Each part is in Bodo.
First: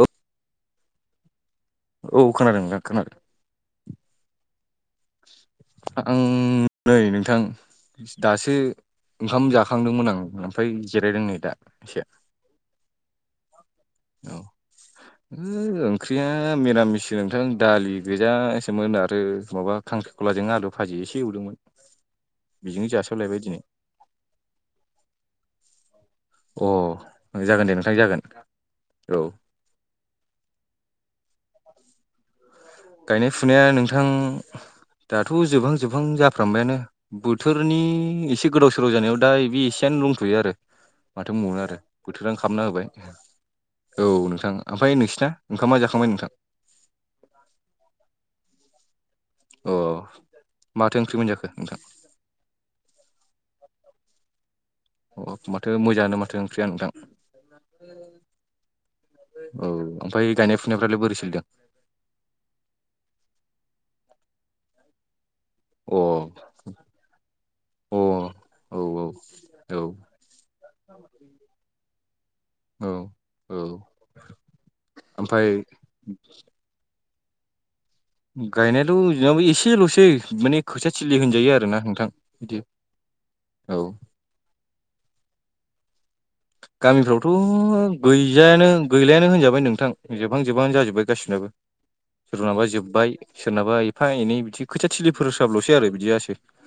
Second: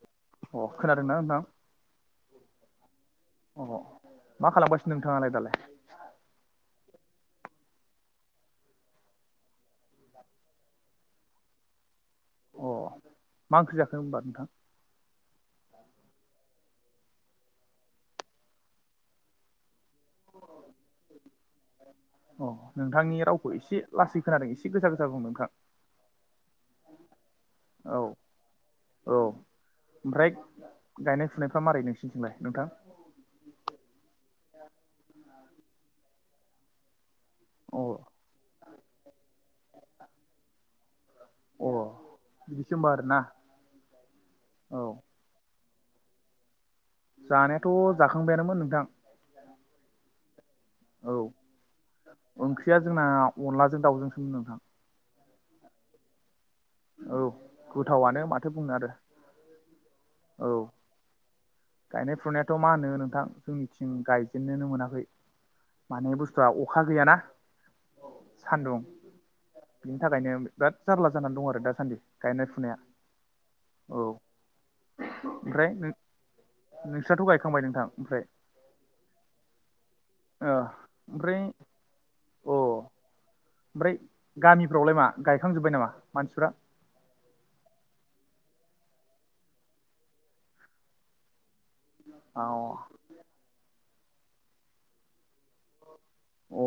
औ। अ' खोनादोंना नोंथां। औ खोनादों नोंथां खोनादों। अ मा खालामगाासनो नोंथाङालाय दालाय। आं नै नोंथां दासो ओंखाम जाखांदोंमोन आं ओमफ्राय जिरायदों नै दा एसे। अ' मा ओंख्रि जाखो होनबा नोंथां। होओ ओंख्रिया मिरामिसो नोंथां दालि गोैजासोमोन आरो माबा खांख्रि ख'लाजों आलु भाजि एसे एवदोंमोन। अ' बेजोंनो नोंथांनि जासाबलायबाय रावखौ दिनै एसे लासै खोनादों एसे गोजा गोजा बुं नोंथां। अ' जागोन दे नोंथां औ जागोन औ। ओमफ्राय गायनाय-फुनायफ्रा मारै नोंसिनिथिंलाय नोंथां। गायनाय-फुनाया नोंथां दाथ' जोबहां जोबहां जाफ्रांबायानो। बोथोरनि अ एसे गोदाव सोराव जानायाव दा बे एसेयनो दंथ'यो आरो। माथो बुंबावनो अ आरो बोथोरानो खालामना बिदिसो होबाय होमबा आरोना औ नोंथां औ ओमफ्राय नोंसिना। ओंखामा जाखांबाय नोंथां। जानायाथ' जाखांबायानोमोन नोंथां। अ' माथो औ ओंख्रि मोनजाखो नोंथां‌। ओंख्रिया जोंना अनद्लाजों दाउजोंसोमोन नोंथां। अ' माथो मोजांङानो माथो ओंख्रिया नोंथां। औ गोथावानो माथो बुंनो आरो। औ ओमफ्राय औ गायनाय-फुनायफ्रालाय बोरै सोलिदों। गायनाय -फुनायाथ' मा होनो नोंथां जोंनिथिं गायजेननोनो मोनाखै। अ माने बुस्थुआ अखा गैयाना। अ औ सान्दुं औ औ बिनि थाखायनो बिराद जारला जानानै दं आरो दासान्दि गायनाय फु नाया औ औ औ ओमफ्राय नों नोंस्राथ' गायखांबाय नोंथां। ओमफ्राय गायनायाथ' जोंनाबो एसेल'सै ओ माने खोथिया थिलि ओमफ्राय होनजायो अ आरो ना नोंथां। दउ ओमफ्राय गामिफ्रावलाय मा गायखांजोब्बाय नामा मानसिफ्रा गामिफ्रावथ' गैजायानो गैलायानो होनजाबाय नोंथां जोबहां जोबहानो जाजोब्बाय गासिनाबो औ सोरनाबा जोब्बाय सोरनाबा एफा एनै बिदि खोथिया थिलिफोर होसाबल'सै आरो बिदियासो अ' औ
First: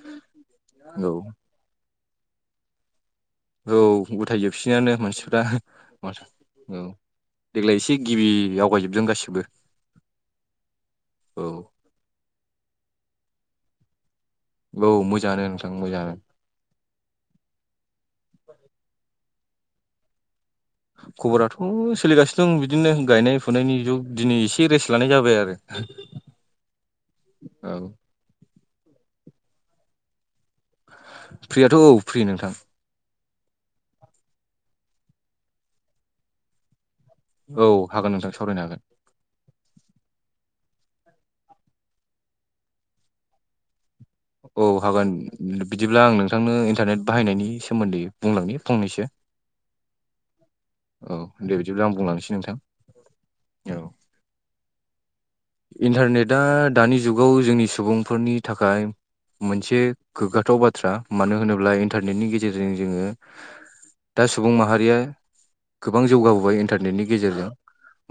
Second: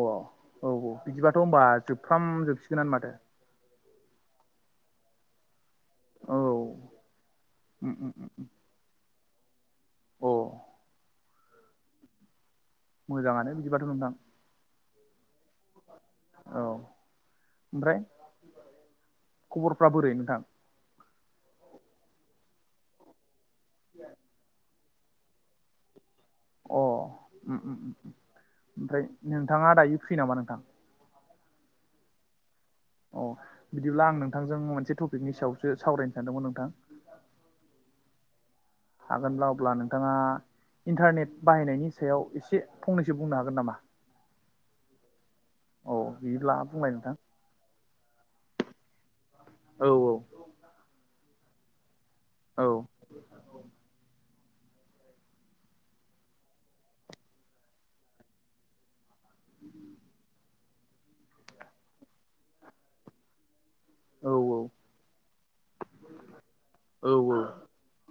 औ बिदिबाथ' होनबा जोबफ्राम जोबसिगोनानो माथो। औ गथायजोबसिगोनानो मानसिफ्रा औ देग्लाय उम एसे उम उम गिबि आवगायजोबदों गासिबो अ औ मोजाङानो बिदिबाथ' नोंथां। औ मोजाङानो नोंथां मोजाङानो। औ ओमफ्राय खबरफ्रा बोरै नोंथां? खबराथ' सोलिगासिनो दं बिदिनो गायनाय फुनायनि जुग दिनै एसे रेस लानाय जाबाय आरो। अ ओम औ ओमफ्राय नोंथाङा दायो फ्रि नामा नोंथां? फ्रियाथ' औ फ्रि नोंथां। अ बिदिब्ला आं नोंथांजों मोनसे टपिकनि सायावसो सावरायनो सानदोंमोन नोंथां। औ हागोन नोंथां सावरायनो हागोन। हागोनब्ला अब्ला नोंथाङा इन्टारनेट बाहायनायनि सायाव एसे फंनैसो बुंनो हागोन नामा? औ हागोन औ बिदिब्ला आं नोंथांनो बुंलाय इन्टारनेट नोंथां बाहायनायनि सोमोन्दै बुंलांनि फंनैसो औ। औ दे बिदिब्ला आं बुंलांसै नोंथां। औ। औ औ। इन्टारनेटआ दानि जुगाव जोंनि सुबुंफोरनि थाखाय मोनसे गोग्गाथाव बाथ्रा मानो होनोब्ला इन्टारनेटनि गेजेरजों जोङो दा औ सुबुं माहारिया गोबां जौगाबोबाय औ इन्टारनेटनि गेजेरजों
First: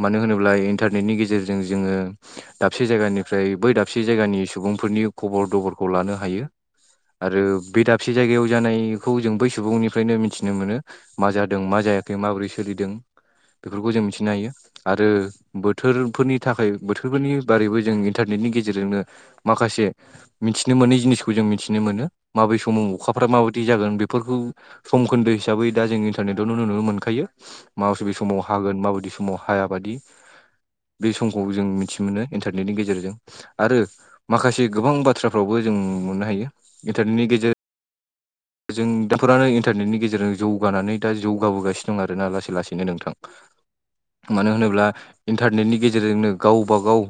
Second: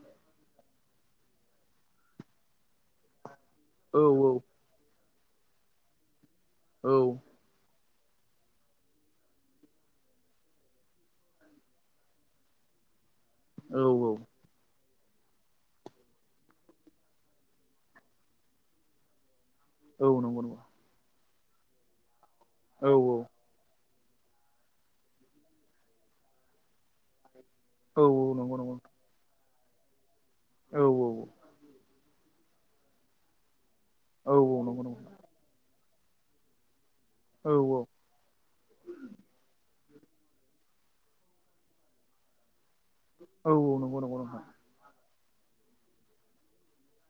मानो होनोब्ला इन्टारनेटनि गेजेरजों जोङो दाबसे जायगानि ओमफ्राय बै दाबसे औ जायगानि सुबुंफोरनि खबर दबरखौ लानो हायो। औ। आरो बे दाबसे जायगायाव जानायखौ जों बै सुबुंनिफ्रायनो मिथिनो मोनो। मा जादों मा जायाखै माबोरै सोलिदों औ बेफोरखौ जों मिथिनो हायो आरो बोथोरफोरनि थाखाय बोथोरफोरनि बारैबो जों इन्टारनेटनि गेजेरजोंनो माखासे औ नंगौ नंगौ मिथिनो मोनै जिनिसखौ खौ जों मिथिनो मोनो माबै औ समाव औ अखाफ्रा माबायदि जागोन बेफोरखौ समखोन्दो हिसाबै दा जों इन्टारनेटआवनो नुनो मोनखायो माब औ बे समाव नंगौ नंगौ हागोन माबायदि सम समाव हाय बादि औ औ बे समखौ जों मिथि मोनो इन्टारनेटनि गेजेरजों। आरो औ माखासे नंगौ नंगौ गोबां बाथ्राफ्रावबो जों मोननो हायो इन्टारनेटनि गेजेरजों औ औ। दा जों दाफोरानो इन्टारनेटनि गेजेरजों जौगानानै दा जौगाबोगासिनो दं आरोना लासै लासै बेनो औ नंगौ नंगौ नोंथां नोंथां मानो होनोब्ला इन्टारनेटनि गेजेरजोंनो गावबा गाव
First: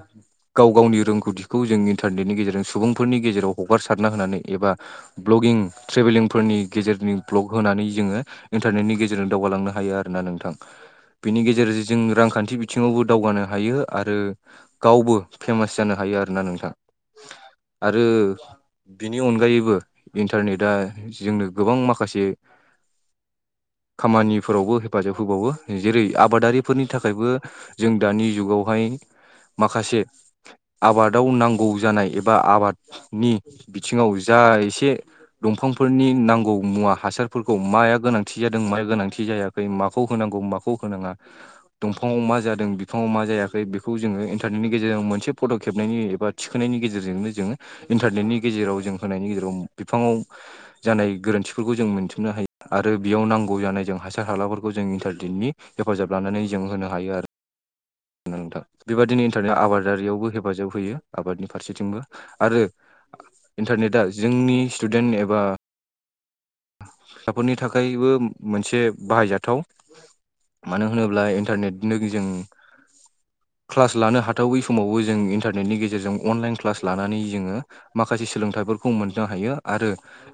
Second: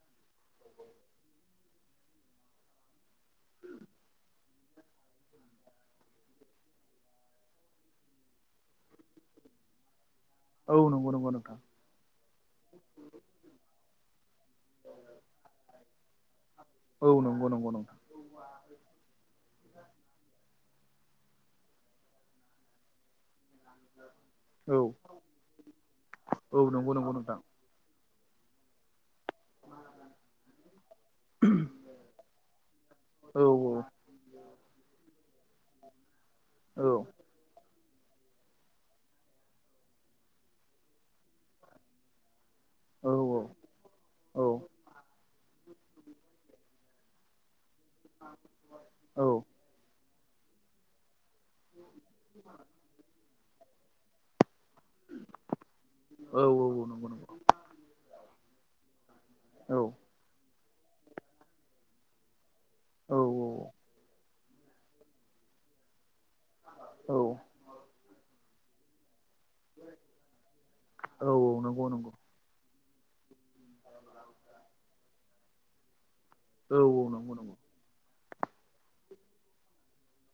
गाव गावनि रोंगौथिखौ जों इन्टारनेटनि गेजेरजों सुबुंफोरनि गेजेराव हगारसारना होनानै एबा ब्लगिं ट्रेभेलिंफोरनि गेजेरनि भ्लग होनानै जोङो इन्टारनेटनि गेजेरजों दावगालांनो हायो आरो ना नोंथां। औ नंगौ नंगौ बेनि नोंथां गेजेरजों जों रांखान्थि बिथिङावबो दावगानो हायो आरो। गावबो फेमास जानो हायो आरोना औ नोंथाङा। नंगौ नंगौ नोंथां आरो बिनि अनगायैबो इन्टारनेट दा जोंनो गोबां माखासे औ खामानिफोरावबो हेफाजाब होबावो जेरै औ आबादारिफोरनि नंगौ नंगौ थाखायबो नोंथां जों दानि जुगावहाय माखासे आबादाव नांगौ जानाय एबा आबादनि औ बिथिङाव जा एसे दंफांफोरनि नांगौ औ मुवा हासारफोरखौ माया गोनांथि जादों माया गोनांथि जाया माखौ होनांगौ माखौ होनाङा दंफाङाव मा जादों दों बिफाङाव औ मा जायाखै बेखौ जोङो इन्टारनेटनि गेजेरजों मोनसे फट' खेबनायनि एबा थिखोनायनायनि गेजेरजोंनो जोङो इन्टारनेटनि गेजेराव जों औ होनायनि गेजेराव बिफाङाव जानाय गोरोन्थिफोरखौ जों मोनथिनो हायो आरो बेयाव नांगौ जानाय जों हासार हालाफोरखौ खौ जों इन्टारनेटनि हेफाजाब औ लानानै जों नंगौ होनो हायो आरो। नोंथां बेबादिनो इन्टारनेट औ आबादारियावबो हेफाजाब होयो आबादनि फारसेथिंबो आरो औ इन्टारनेटआ जोंनि स्टुडेन्ट एबा औ [unintelligible] फोरनि थाखायबो मोनसे बाहायजाथाव। मानो औ होनोब्ला नंगौ इन्टारनेटनो नंगौ जों क्लास लानो हाथावै समावबो जों इन्टारनेटनि गेजेरजों अनलाइन औ क्लास औ लानानै नंगौ नंगौ जोङो माखासे सोलोंथाइफोरखौ मोननो हायो आरो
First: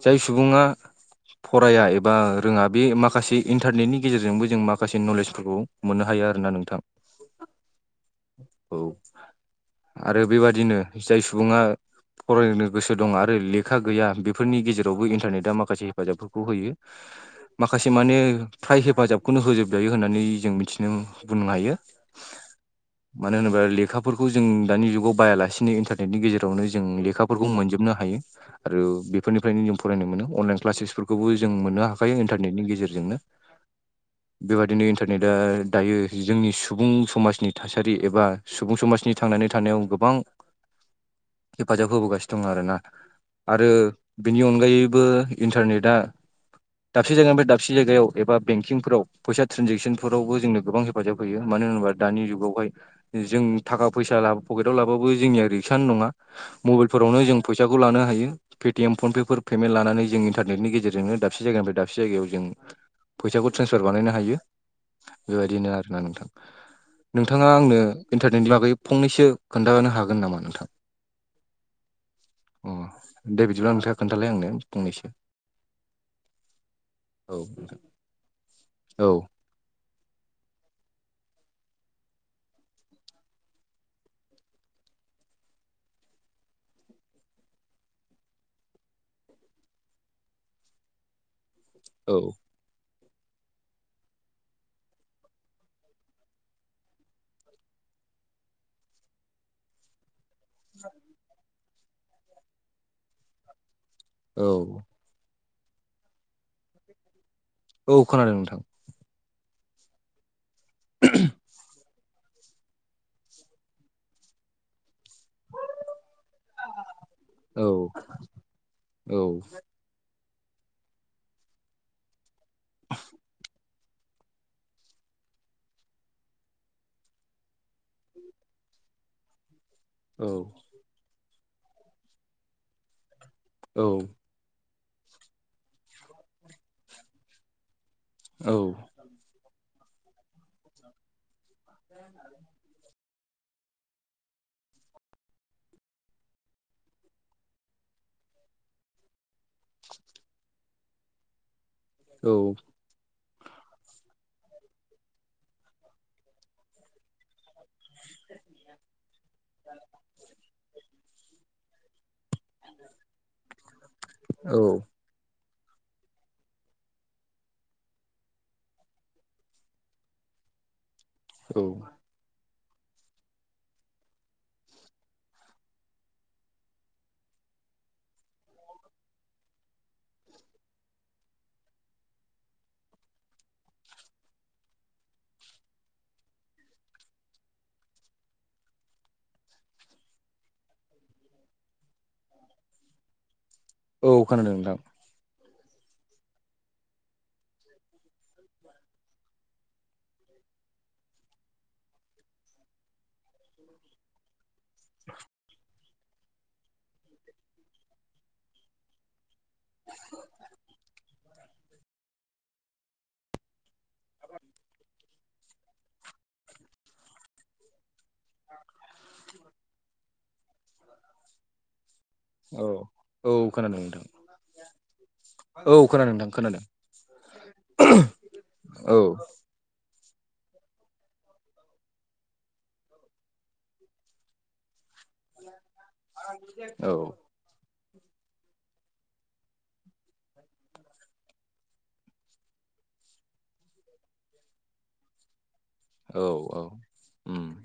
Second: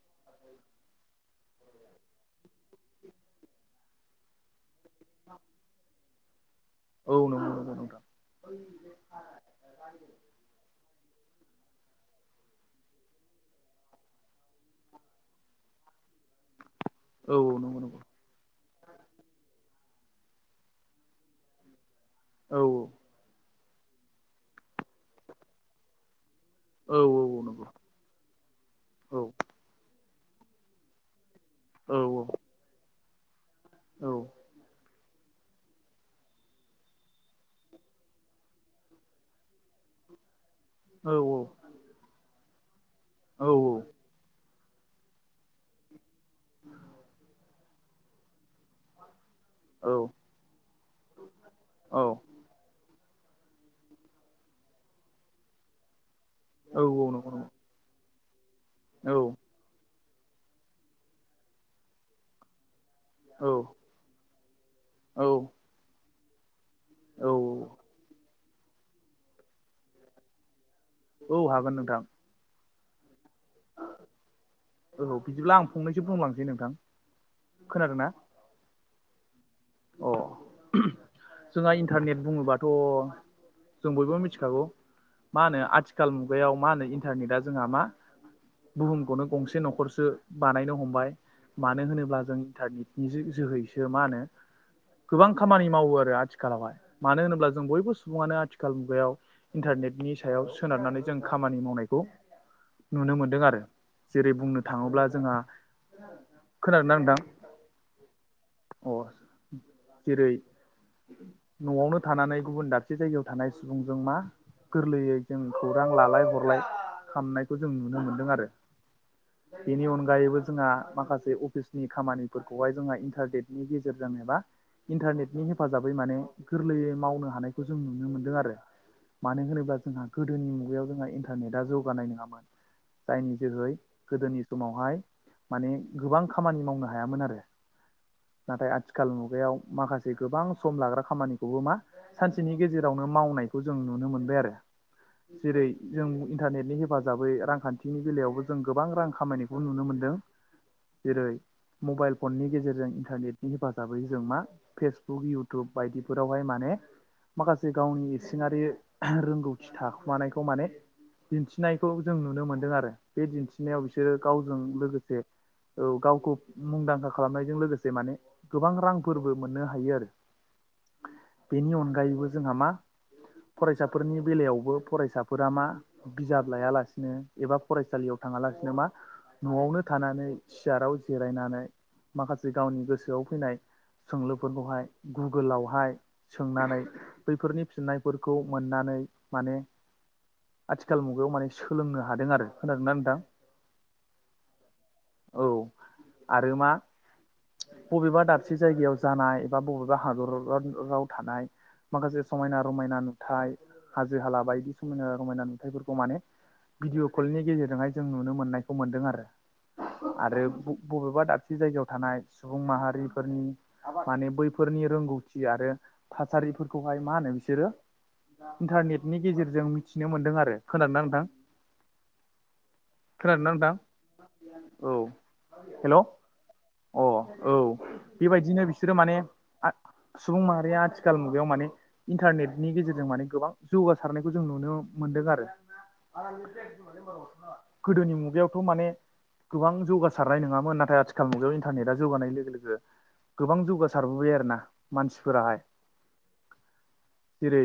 जाय सुबुङा फराया एबा रोङा बे माखासे इन्टारनेटनि गेजेरजोंबो जों मा खासे नलेजफोरखौ मोननो हायो आरो ना नोंथां। औ नंगौ नोंथां। औ आरो बेबादिनो जाय सुबुङा फरायनो गोसो दं आरो लेखा गैया बेफोरनि गेजेरावबो इन्टारनेटआ माखासे हेफाजाबफोरखौ होयो। औ नंगौ माखासे नंगौ माने फ्राय हेफाजाबखौनो होजोबजायो होननानै जों मिथिनो बुंनो हायो। औ। मानो होनोबा लेखाफोरखौ जों दानिुगाव बायालासिनो इन्टार नेटनि गेजेरजोंनो औ जोङो औ लेखाफोरखौबो नंगौ मोनजोबनो हायो आरो औ बेफोरनिफ्रायनो जों फरायनो मोनो अनलाइन क्लासेसफोरखौबो जों मोननो औ हाखायो इन्टारनेटनि गेजेरजोंनो। औ बेबादिनो इन्टारनेटआ दायो जोंनि सुबुं समाजनि थासारि एबा सुबुं समाजनि थांनानै थानायाव गोबां औ औ। हेफाजाब होबोगासिनो दं आरोना औ नंगौ औ आरो बेनि अनगायैबो इन्टारनेटआ दाबसे जायगानिफ्राय दाबसे जायगायाव एबा बेंकिंफोराव फैसा ट्रेनजेकसनफोरावबो जोंनो गोबां हेफाजाब होयो मानो होनोबा दानि जुगावहाय जों थाखा फैसा पकेटाव लाबाबो जोंनिया रिक्सानो नङा मबाइलफोरावनो जों फैसाखौ लानो हायो पेटिएम फनपे फोर पेमेन्ट लानानै जों इन्टारनेटनि गेजेरजों दाबसे जायगानिफ्राय दाबसे जायगायाव जों फैसाखौ औ ट्रेन्सफार बानायनो हायो बेबायदिनो आरोना नोंथां। नोंथाङा औ औ आंनो इन्टारनेटनि बागै फंनैसो खोन्थानो हागोन नामा नोंथां? औ हागोन नोंथां। अ दे बिदिब्ला नोंथाङा खोन्थालाय आंनो फंनैसो। औ बिदिब्ला आं फंनैसो बुंलांसै नोंथां औ खोनादोंना औ। अ जोंहा इन्टारनेट बुङोबाथ' जों बयबो मिथिखागौ मा होनो आथिखाल मुगायाव मा होनो इन्टारनेटआ जोंहा मा बुहुमखौनो गंसे न'खरसो बानायनो हमबाय। मानो औ होनोब्ला जों इन्टारनेटनि जो‌ जोहैसो मा होनो गोबां खामानि मावो आरो आथिखालावहाय मानो होनोब्ला जों बयबो सुबुङानो आथिखाल मुगायाव इन्टारनेटनि सायाव सोनारनानै जों खामानि मावनायखौ नुनो मोनदों आरो। जेरै औ बुंनो थाङोब्ला जोंहा खोनानोदोंनांदां। औ खोनादों नोंथां। अ जेरै न'आवनो थानानै गुबुन दाबसे जायगायाव थानानै सुबुंजों मा गोरलैयै जों खौरां लालाय हरलाय खामनायखौ औ जों नुनो मोनदों आरो औ बेनि अनगायैबो जोंहा माखासे अफिसनि खामानिफोरखौहाय जोंहा इन्टारनेटनि गेजेरजों एबा इन्टारनेटनि हेफाजाबै माने गोरलैयै मावनो हानायखौ जों नुनो मोनदों आरो मानो होनोबा जोंहा गोदोनि औ मुगायाव जोंहा इन्टारनेटा जौगानाय नङामोन जायनि जेरहै औ गोदोनि समावहाय माने गोबां खामानि मावनो हायामोन आरो नाथाय औ आथिखाल आथिखाल मुगायाव माखासे गोबां सम लाग्रा खामानिखौबो मा सानसेनि गेजेरावनो मावनायखौ जों नुनो मोनबाय आरो। जेरै जों इन्टारनेटनि हेफाजाबै रांखान्थिनि बेलायावबो जों गोबां रां खामायनाय नुनो मोनदों जेरै मबाइल फननि औ गेजेरजों इन्टारनेटनि हेफाजाबैयो जों मा फेसबुक इउटुब बायदिफोरावहाय माने माखासे गावनि इसिङारि रोंगौथि थाखुमानायखौ माने दिन्थिनायखौ जों नुनो मोनदों आरो बे दिन्थिनायाव बिसोरो गावजों औ लोगोसे औ गावखौ मुंदांखा खालामनायजों लोगोसे माने गोबां रां फोरबो मोननो हायो आरो औ बेनि अनगायैबो जोंहा मा फरायसाफोरनि बेलायावबो फरायसाफोरा मा बिजाब लायालासिनो एबा फरायसालियाव थाङालासिनो मा न'आवनो थानानै सियाराव जिरायनानै माखासे गावनि गोसोआव फैनाय सोंलुफोरखौहाय गुगोलावहाय सोंनानै बैफोरनि फिननायफोरखौ मोननानै माने आथिखाल मुगायाव माने सोलोंनो हादों आरो खोनादों नना नोंथां औ खोनादों नोंथां औ आरो मा बबेबा दाबसे जायगायाव जानाय एबा बबेबा हादर राव थानाय माखासे समायना रमायना नुथाय हाजो हाला बायदिसिना समायना रमायना नुथथायफोरखौ माने भिडिअ कलनि गेजेरजोंहाय जों नुनो मोननायखौ मोनदों आरो आरो बबेबा दाबसे जायगायाव थानाय सुबुं माहारिफोरनि माने बैफोरनि रोंगौथि आरो थासारिफोरखौहाय मा होनो बिसोरो इन्टारनेटनि गेजेरजों मिथिनो मोन्दों आरो खोनादोंना नोंथां औ औ खोनादों नोंथां औ औ हेल' अ खोनादोंथां खोनादों औ बेबायदिनो बिसोरो औ माने सुबुं माहारिया आथिखाल मुगायाव माने इन्टारनेटनि गेजेरजों माने गोबां जौगासारनायखौ जों नुनो मोनदों आरो औ गोदोनि मुगायावथ' माने गोबां जौगासारनाय नङामोन नाथाय आथिखाल मुगायाव इन्टारनेटा जौगानाय लोगो लोगो गोबां जौगासारबोबाय आरोना मानसिफोराहाय औ औ [inaudible] उम जेरै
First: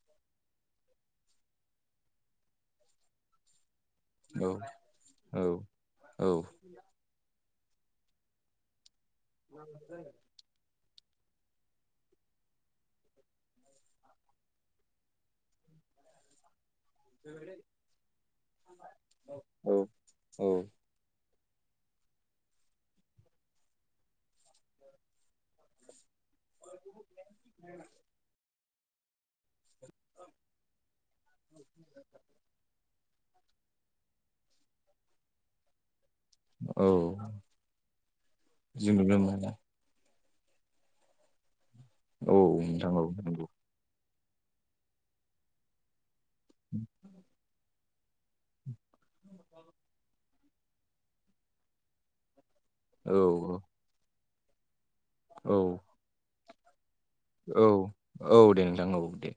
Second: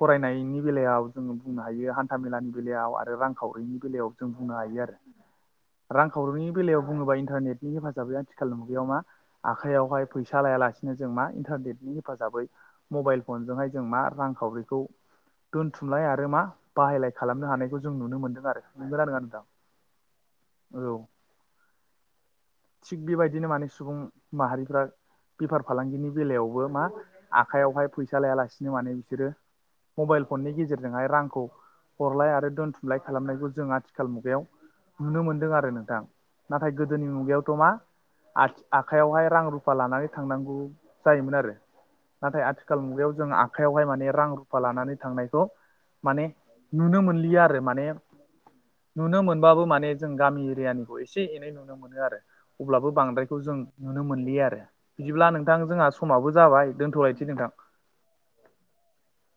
फरायनायनि बेलायाव जोङो बुंनो हायो हान्थाामेलानि बेलायाव आरो रांखावरिनि बेलायाव जों औ बुंनो हायो औ आरो औ रांखावरिनि बेलायाव बुङोबा इन्टारनेटनि हेफाजाबै आथिखाल मुगायाव मा आखाइआवहाय फै फिसा लायालासिनो जों मा इन्टारनेटनि हेफाजाबै मबाइल फनजोंहाय जों मा रांखावरिखौ दोनथुमलाय आरो मा बाहायलाय खालामनो हानायखौ जों नुनो मोनदों आरो नंगोना नङा औ नोंथां औ थिग बेबायदिनो माने सुबुं माहारिफ्रा बेफार फालांगिनि बेलायावबो मा आखाइयावहाय फैसा लायालासिनो माने बिसोरो मबाइल फननि गेजेरजोंहाय रांखौ हरलाय आरो दोन्थुमलाय खालामनायखौ जों आथिखाल मुगायाव नुनो मोनदों आरो नोंथां नाथाय औ गोदोनि मुगायावथ' मा जों नुनो मोनो सुफा लानानै थांनांगौ जायोमोन आरो औ नाथाय आथिखाल नोंथां औ मुगायाव जों नंगौ आखायावहाय माने रां रुफा लानानै थांनायखौ माने नुनो मोनलिया आरो माने नुनो मोनबाबो माने जों गामि एरियानिखौ एसे एनै नुनो मोनो आरो अब्लाबो औ बांद्रायखौ जों नुनो मोनलिया आरो बिदिब्ला औ नोंथां जोंहा समाबो जाबाय दोनथ'लायसै नोंथां औ औ दे नोंथां औ दे